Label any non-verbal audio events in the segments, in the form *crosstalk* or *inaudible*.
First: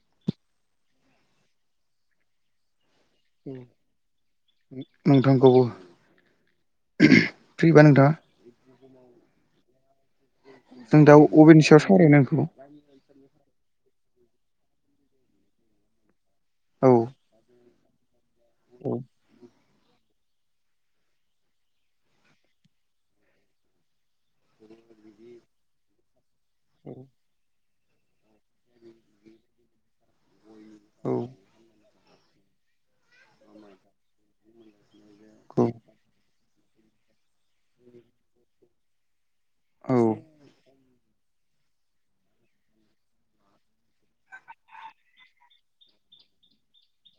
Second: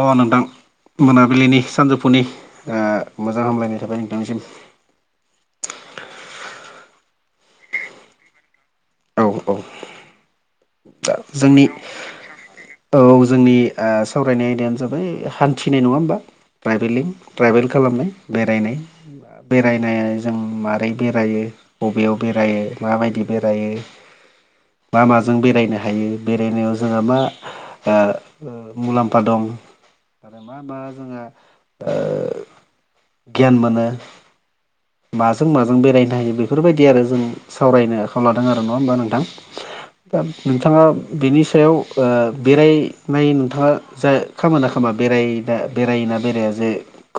अ नोंथां मोनाबिलिनि सानजौफुनि ओ मोजां हामलायनि थाखाय नोंथांनिसिम नोंथांखौबो फ्रिबा नोंथांङा औ औ जों दा अबेनि जोंनि सायाव सावरायनो आंखौ औ जोंनि ओ सावरायनाय आयदायानो जाबाय हान्थिनाय नङा होमबा औ ट्राइभेलिं ट्राइभेल खालामनाय बेरायनाय बेरायनाया जों मारै बेरायो बबेयाव बेरायो माबायदि बेरायो मा माजों बेरायनो हायो बेरायनायाव जोंहा मा ओ मुलाम्फा दं आरो मा मा औ जोंहा ओ गियान मोनो। माजों औ माजों बेरायनो हायो बेफोरबायदि आरो जों सावरायनो आखायाव लादों आरो नङा हबा नोंथां औ दा नोंथांङा बिनि सायाव बेरायनाय नोंथाङा जा खामोना खामा बेराय दा बेरायोना बेराया जे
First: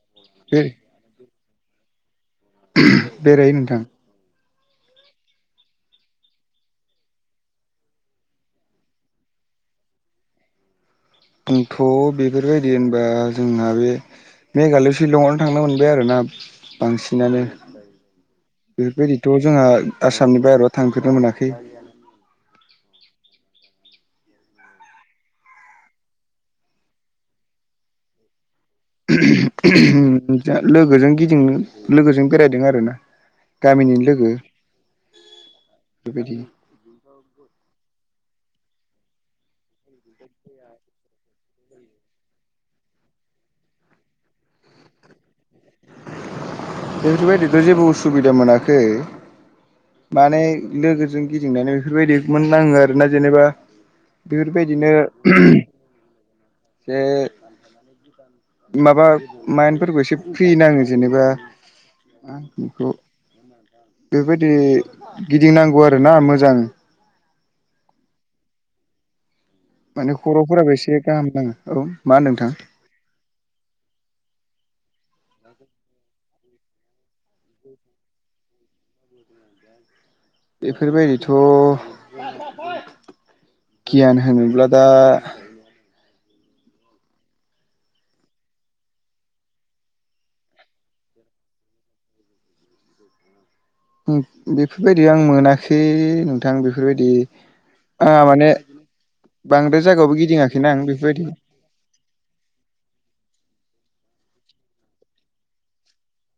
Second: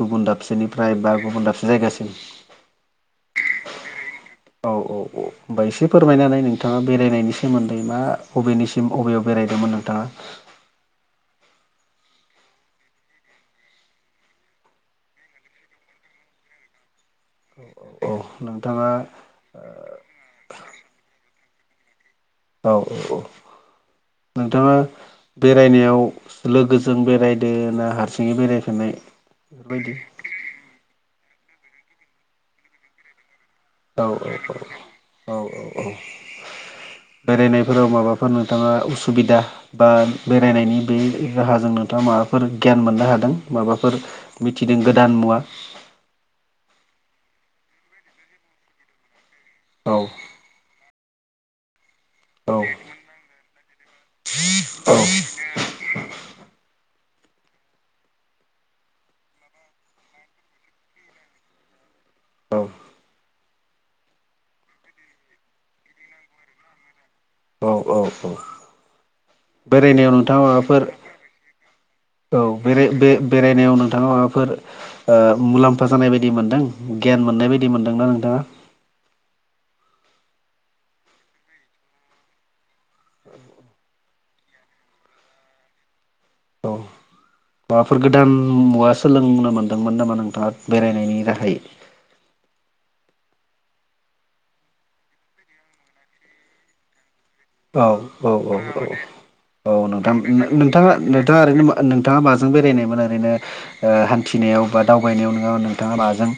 गुबुन बे दाबसेनिफ्राय बा गुबुन दाबसे जायगासिम बेरायो नोंथां औ औ औ बायसे फोरमायनानै नोंथाङा बेरायनायनि सोमोन्दै मा बबेनिसिम बबेयाव बेरायदोंमोन नोंथाङा आंथ' बेफोरबायदि होनबा जोंहा बे मेघालय शिलंआवनो थांनो मोनबाय आरोना बांसिनानो औ नोंथाङा बेफोरबायदिथ' जोंहा आसामनि बाहेरा थांफेरनो मोनाखै औ औ औ नोंथाङा बेरायनायाव लोगोजों बेरायदों ना हारसिङै बेरायफेरनाय बेफोरबायदि *unintelligible* जा लोगोजों गिदिं लोगोजों बेरायदों आरोना गामिनि औ लोगो औ औ बेबायदि बेरायनायफोराव माबाफोर नोंथाङा उसुबिदा बा बेरायनायनि बे राहाजोंनोथ' माबाफोर गियान मोननो हादों माबाफोर मिथिदों गोदान मुवा बेफोरबायदिथ' जेबो उसुबिदा मोनाखै औ माने लोगोजों गिदिंनानै बेफोरबायदि मोन औ नाङो आरोना जेनेबा बेफोरबायदिनो ओ माबा माइन्दफोरखौ एसे फ्रि नांङो जेनेबा *unintelligible* औ बेखौ बेबायदि गिदिंनांगौ आरो ना मोजां औ औ औ बेरायनायाव माने नोंथाङा खर'फोराबो माबाफोर एसे गाहाम नाङो औ मा होनो औ नोंथां बेराय बे बेरायनायाव नोंथाङा माबाफोर ओ मुलाम्फा जानाय बायदि मोनदों गियान मोननाय बायदि मोनदोंना नोंथाङा *inaudible* बेफोरबायदिथ' गियान होनोब्ला दा औ *inaudible* माबाफोर गोदान मुवा सोलोंनो मोन्दोंमोन नामा नोंथाङा बेरायनायनि राहायै बेफोरबायदि आं मोनाखै नोंथां बेफोरबायदि औ आंहा औ माने औ औ औ बांद्राय नोंथां जायगायावबो गिदिङाखैना आं नोंथाङा बेफोरबायदि नोंथाङा ओरैनो नोंथाङा माजों बेरायनायमोन ओरैनो ओ हान्थिनायाव बा दावबायनायाव नोंङो नोंथाङा माजों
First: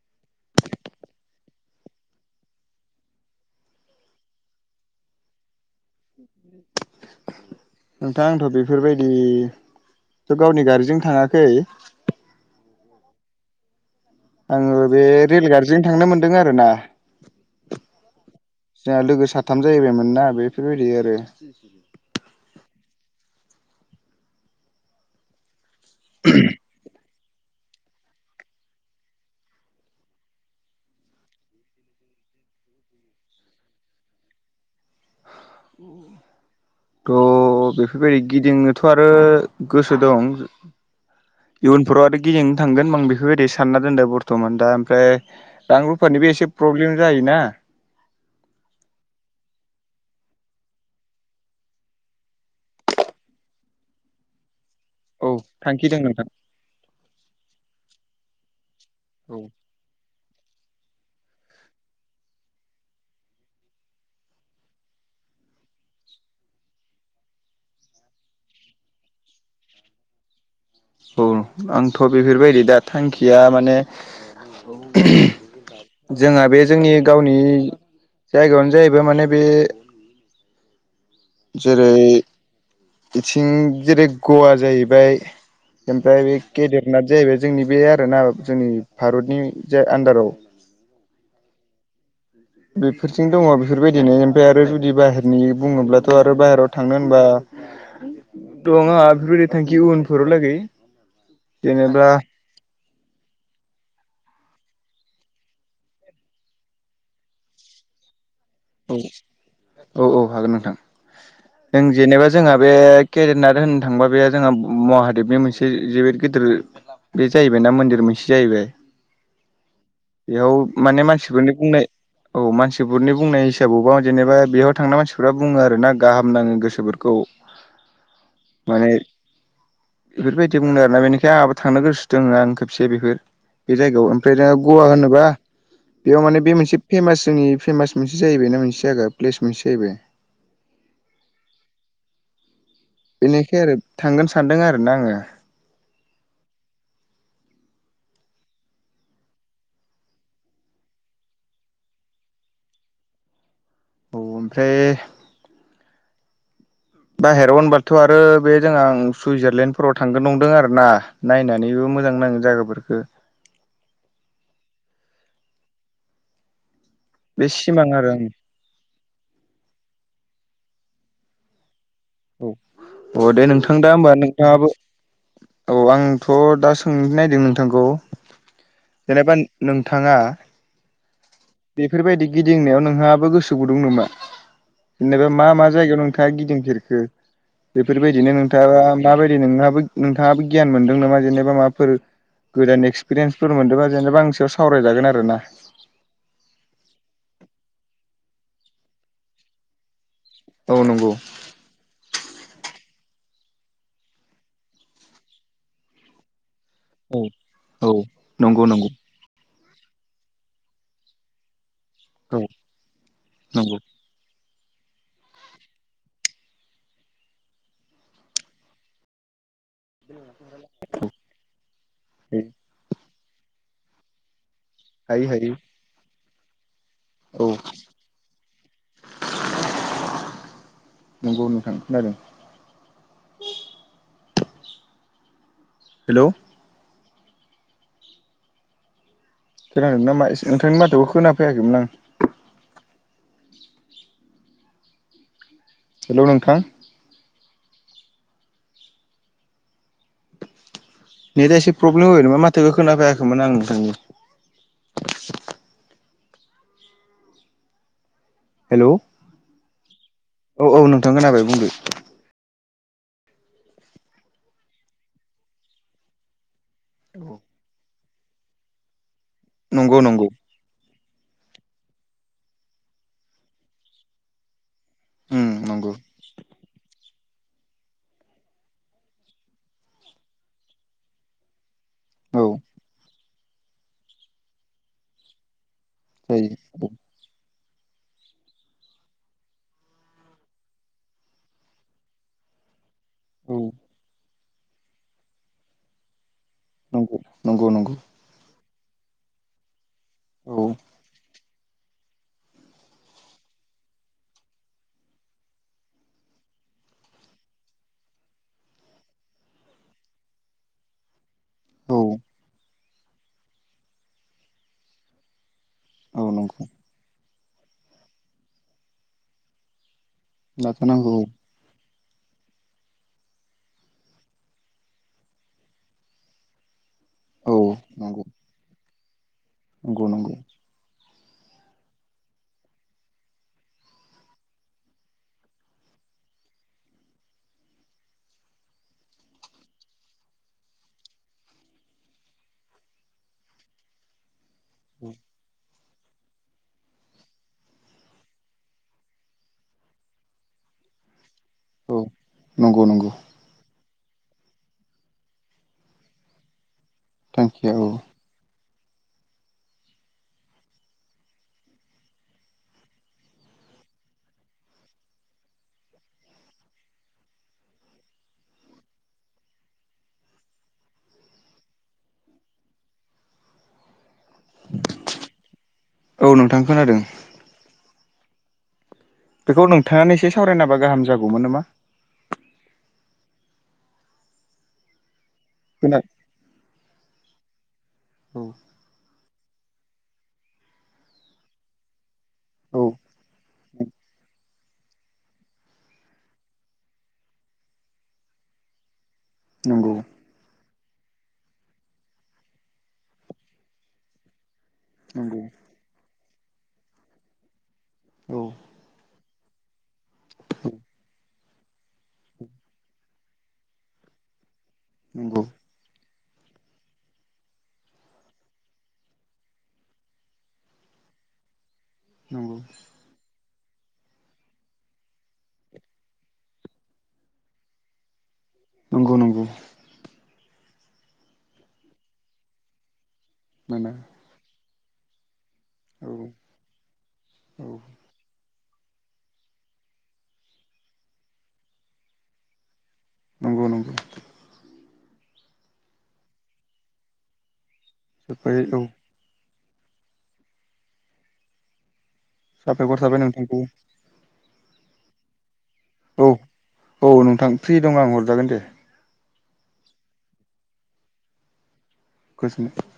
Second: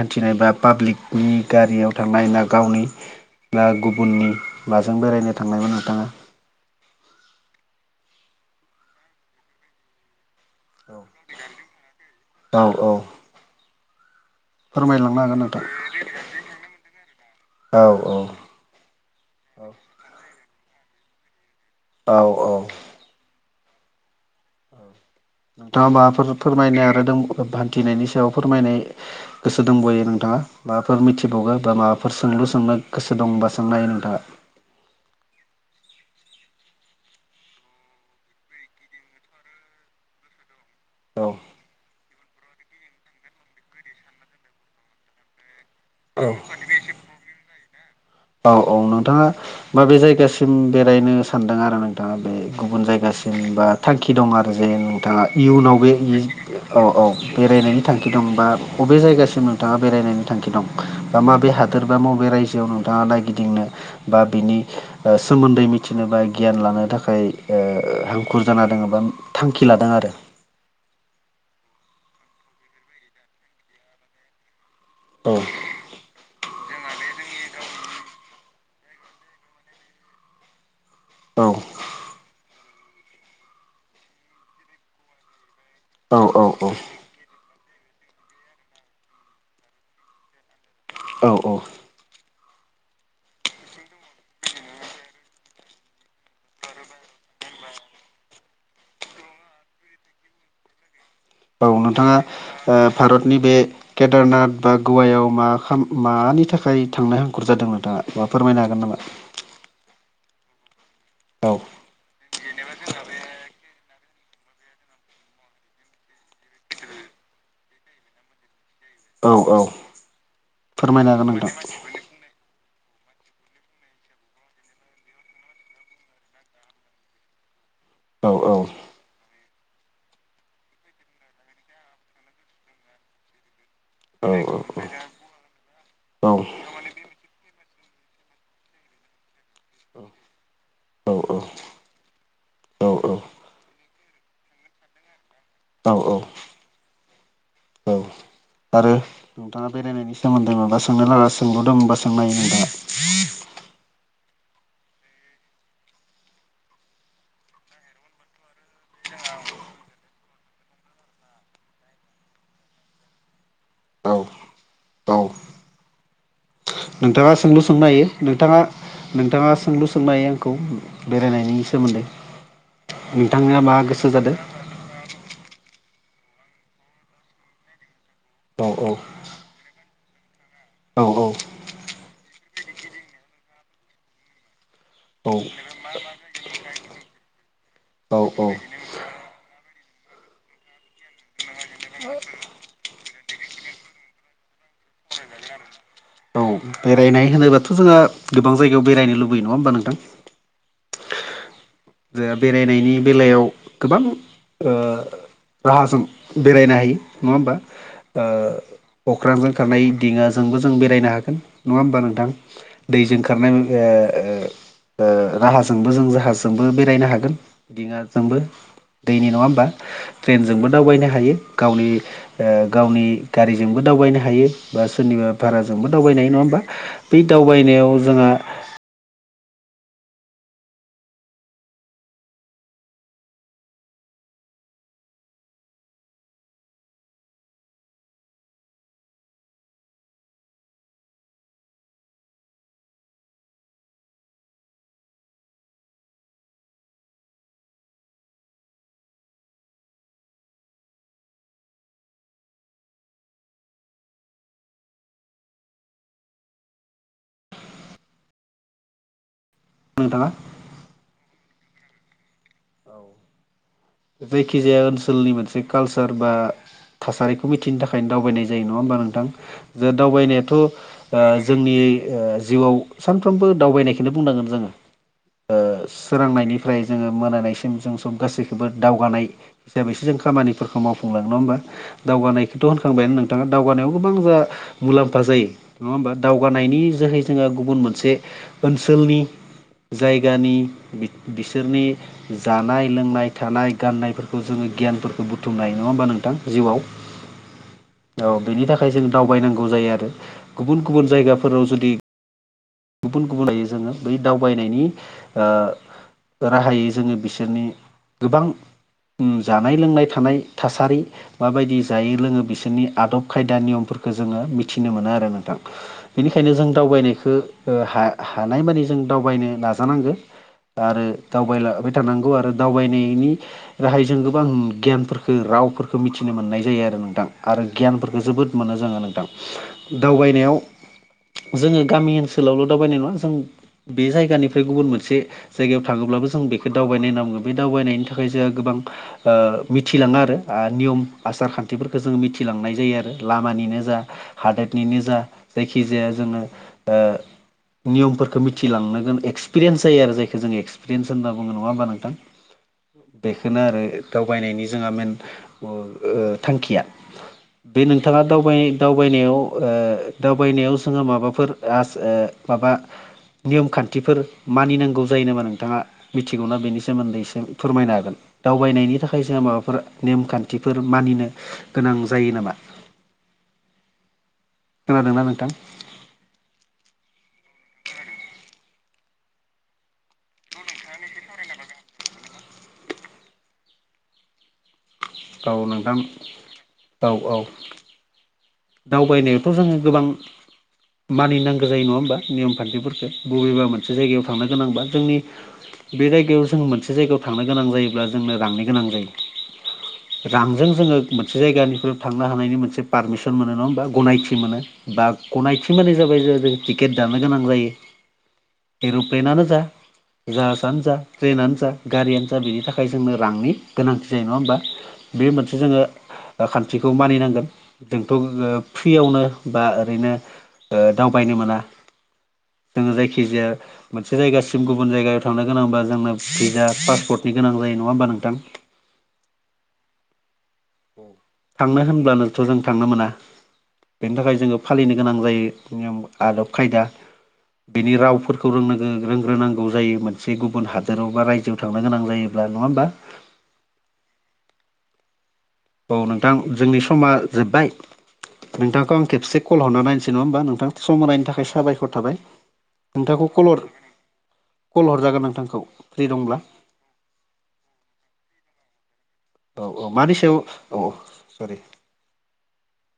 हान्थिनाय बा पाब्लिकनि गारियाव थांनाय ना गावनि ना गुबुननि जों बेरायनो थांनायमोन नोंथांङा नोंथां आंथ' बेफोरबायदि थ' गावनि गारिजों थांङाखै औ औ आङो बे फोरमायलांनो हागोन नोंथां रेलगारिजों थांनो मोनदों आरो ना औ औ जोंहा लोगो साथाम जाहैबायमोन ना बेफोरबायदि आरो औ औ नोंथाङा माबाफोर फोरमायनाय आरो हान्थिनायनि सायाव फोरमायनाय गोसो दंबावयो नोंथाङा माबाफोर मिथिबावगो बा माबाफोर सोंलु सोंनो गोसो दंबा सोंनो हायो नोंथाङा *inaudible* थ' बेफोरबायदि गिदिंनोथ' आरो गोसो दं औ इयुनफोराव आरो गिदिंनो थांगोन आं बेफोरबायदि सानना दोनदो बरत'मान दा ओमफ्राय रां औ रुफानिबो एसे प्रब्लेम जायोना औ औ नोंथाङा माबे जायगासिम बेरायनो सानदों आरो नोंथाङा बे गुबुन जायगासिम बा थांखि दं आरो जे नोंथाङा औ इयुनाव थांखि बे दं नोंथां औ औ बेरायनायनि थांखि दं बा बबे जायगासिम नों थाङा बेरायनायनि थांखि दं? बा माबे हादोर बा बबे रायजोआव नोंथाङा नायगिदिंनो बा बिनि ओ सोमोन्दै मिथिनो बा गियान लानो थाखाय ओ हांखुर जाना दङ' बा थांखि लादों आरो। औ आंथ' बेफोरबायदि दा थांखिया माने औ जोंहा बे जोंनि गावनि जायगायावनो जाहैबाय माने बे औ। जेरै बिथिं जेरै गवा जाहैबाय औ ओमफ्राय बे औ औ केदेतनाथ जाहैबाय जोंनि बे आरोना जोंनि भारतनि जे आन्दाराव। औ औ। बेफोरथि दङ बेफोरबायदिनो ओमफ्राय आरो जुदि बाहेरनि बुङोब्लाथ' आरो बाहेरायाव थांनो होनबा दङ' आंहा बेफोरबायदि थांखि उनफोरावलागै। औ नोंथाङा ओ भारतनि बे केदारनाथ बा गवायाव मा खा मानि थाखाय थांनाय हांखुर जादों नोंथाङा बा फोरमायना हो? औ औ औ हागोन नोंथां। औ। जों जेनेबा जोंहा बे केदेरनाथ होननो थांबा बे जोंहा मवादेबनि मोनसे जोबोद गिदिर बे जाहैबाय ना मन्दिर मोनसे जाहैबाय। औ औ बेयाव माने फोरमायनो हागोन नोंथां मानसिफोरनि बुंनाय औ मानसिफोरनि बुंनाय हिसाबावबा जेनेबा बेयाव थांना मानसिफ्रा बुङो आरोना गाहाम नाङो गोसोफोरखौ। औ माने बेफोरबायदि बुंदों आरोना बेनिखाय आंहाबो थांनो गोसो दोङो आं खेबसे बेखो बे जायगायाव। औ ओमफ्राय जों औ गवा होनोबा बेयाव औ माने बे मोनसे फेमास जोंनि फेमास जाहैबाय ना मोनसे जागा प्लेस मोनसे जाहैबाय। औ औ। बेनिखाय आरो थांगोन सानदों आरो ना आङो। औ औ। औ आरो नोंथाङा बेरायनायनि सोमोन्दै माबा सोंनो लागा सोंलु दोंंबा सोंनो हायो नोंथाङा। औ ओमफ्राय बाहेराव होनबाथ' आरो बे जोंहा उम सुइजारलेण्डफोराव थांगोन नंदों आरो ना। नायनानैबो मोजां नाङो जागाफोरखो। औ औ नोंथाङा बे सोंलु सिमां सोंनो हायो आरो आंनि नोंथाङा नोंथाङा सोंलु सोंनो हायो आंखौ बेरायनायनि सोमोन्दै। औ अ दे नोंथाङा मा नोंथां दा गोसो होमबा जादों नोंथाङाबो औ आंथ' दा सोंनो नायदो नोंथांखौ औ औ जेनेबा नोंथाङा औ औ। बेफोरबायदि गिदिंनायाव नोंहाबो गोसो गुदुं नामा? जेनेबा औ मा मा जायगायाव नोंथाङा गिदिंफेरखो? औ बेफोरबायदिनो औ नोंथाङा माबायदि नोहाबो नोंथाङाबो गियान मोनदों नामा जेनेबा माबाफोर गोदान एक्सपिरियेन्सफोर मोनदोंबा जेनेबा आंनि सायाव सावरायजागोन आरो ना। औ बेरायनाय होनोबाथ जोङो गोबां जायगायाव बेरायनो लुबैयो नङा होमबा नोंथां? औ नंगौ। जे बेरायनायनि बेलायाव गोबां ओ राहाजों बेरायनो हायो औ नङा होमबा औ नंगौ नंगौ ओ अख्रांजों खारनाय दिङाजोंबो जों बेरायनो हागोन नङा होमबा नों थां? दैजों खारनाय नंगौ ओ ओ राहाजोंबो जाहाज जों बेरायनो हागोन दिङा जोंबो दैनि नङा होमबा? ट्रेनजोंबो दावबायनो हायो गावनि ओ गावनि गारिजोंबो दावबायनो हायो। बा हायो सोरनिबा हायो भाराजोंबो दावबायनो हायो नङा होमबा? बै औ दावबायनायाव जोङा नंगौ नोंथां खोनादों। हेल खोनादों नामा नोंथांनि माथोखौ खोनाफायाखैमोन आं। हेल नोंथां। नेटआ एसे प्रब्लेम होबय नामा माथो खोनाफैयाखैमोन आं नोंथांनि। हेल नथाङा औ औ नोंथां खोनाबाय बुंदो। औ जायखिजाया ओनसोलनि मोनसे कालचार बा थासारिखौ मिथि खाथिनि थाखायनो दावबायनाय जायो नङा होमबा नोंथां जे नंगौ नंगौ दावबायनायाथ। जोंनि जिउआव सानफ्रोमबो दावबायनायखौनो बुंनांगोन जोङो। उम नंगौ ओ-सोरांनायनिफ्राय जोङो मोनानाय। म जों गासैखौबो दावगानाय हिसाबैसो जों खामानिफोरखौ मावफुंलांनांगोन। औ दावगानायखौथ होनखांबायानो नोंथाङा दावगानायाव गोबां जा मुलाम्फा जायो। नङा होमबा जायो दावगानायनि जोहै। जोंहा गुबुन मोनसे ओनसोलनि जायगानि बिसोरनि। जानाय लोंनाय औ थानाय गाननायफोरखौ जोङो गियानफोरखौ बुथुमनाय नङा होमबा नोंथां जिउआव। नंगौ नंगौ नंगौ औ बेनि थाखाय जों दावबायनांगौ जायो आरो औ गुबुन गुबुन जायगाफोराव जुदि। गुबुन गुबुन लायो जोङो बै दावबायनायनि ओ राहायै जोङो बिसोरनि गोबां। जानाय लोंनाय थानाय थासारि माबायदि औ जायो लोङो बिसोरनि आदब खायदा नियमफोरखौ जोङो मिथिनो मोनो आरो नोंथां। औ बेनिखायनो नंगौ जों दावबायनायखो हा-हानायमानि जों दावबायनो नाजानांगो। आरो नाजानांगौ दावबायलबाय थानांगौ आरो दावबायनायनि। राहायजों गोबां गियानफोरखौ रावफोरखौ मिथिनो मोननाय जायो आरो नों मां औ आरो गियफोरखौ नंगौ जोबोद मोनो जोङो नोंथां नंगौ नंगौ दावबायनायाव। जोङो गामि ओनसोलावल दावबायनाय नङा जों बे जायगानिफ्राय गुबुन मोनसे। जायगायाव थाङोब्लाबो जों बेखौ दावबायनो नामौ बे दावबायनायनि थाखाय जोंहा गोबां। ओ-मिथिलाङा आरो नियम आसार खान्थिफोरखौ जोङो मिथिलांनाय जायो आरो लामानिनो जा हादोरनिनो जा जायखिजाया जोङो ओ नियमफोरखौ मिथिलांनोांगोन एक्सपिरियेन्स जायो आरो जायखौ जों एक्सपिरियेन्स होनना बुङो नङा होमबा औ नोंथां नंगौ नंगौ बेखौनो आरो। दावबायनायनि जोंहा मेन थांखिया थांखिया बे औ नोंथाङा दावबाय दावबायनायाव ओ-जोङो माबाफोर आस-माबा। नियम खान्थिफोर मानिनांगौ जायो नामा नोंथाङा मिथिगौना बेनि सोमोन्दै एसे फोरमायनो हागोन। दावबायनायनि थाखाय जोंहा माबाफोर नेमखान्थिफोर मानिनो गोनां जायो नामा? खोनादोंना नोंथां? औ नोंथां खोनादों। बेखौ नोंथाङानो एसे सावरायनाबा गाहाम जागौमोन नामा? औ नोंथां खोना औ औ। औ दावबायनायावथ जोङो गोबां मानिनांगौ जायो नङा होमबा। नियम औ खान्थिफोरखौ बबेबा मोनसे जायगायाव थांनो गोनांबा जोंनि। बे जायगायाव जों मोनसे जायगायाव थांनो गोनां जायोब्ला जोंनो रांनो गोनां जायो। नंगौ रांजों जोङो मोनसे जायगानिफ्राय थांनो हानायनि मोनसे पारमिसन मोनो नङा होमबा गनायथि मोनो। बा नंगौ गनायथि मानि जाबाय जों जों टिकेट दानो गोनां जायो। औ एरप्लेनानो जा जाहसानो जा। ट्रेनानो जा गारियानो जा बेनि थाखाय जोंनो रांनि गोनांथि जायो नङा होमबा। बे नंगौ मोनसे जोङो खान्थिखौ मानिनांगोन जोंथ' फ्रियावनो बा ओरैनो दावबायनो मोना नंगौ जोङो जायखिजाया मोनसे जायगासिम गुबुन जायगायाव थांनो गोनांबा जोंनो भिजा पासपर्टनि गोनां जायो नङा होमबा नोंथां? नंगौ नंगौ। थांनो होनब्लानोथ' जों थांनो मोना मोना। बेनि थाखाय जोङो फालिनो गोनां जायो औ आदब खायदा औ बेनि रावफोर खौ रोंनांगो रोंग्रोनांगौ जायो मोनसे गुबुन हादोराव बा रायजोआव थांनो गोनां जायोब्ला नङा होमबा? नंगौ नंगौ। औ नोंथां जोंनि समा जोब्बाय जोबोरै औ नोंथांखौ आं खेबसे कल हरना नायनोसै नङा होमबा नोंथां समावानायनि थाखाय साबायखर थाबाय। साबायखर थाबाय नोंथांखौ कल हर कल हरजागोन नोंथांखौ फ्रि औ दंब्ला औ नोंथां फ्रि दं आं हरजागोन दे। औ औ मानि सायाव औ औ सरि गोजोननाय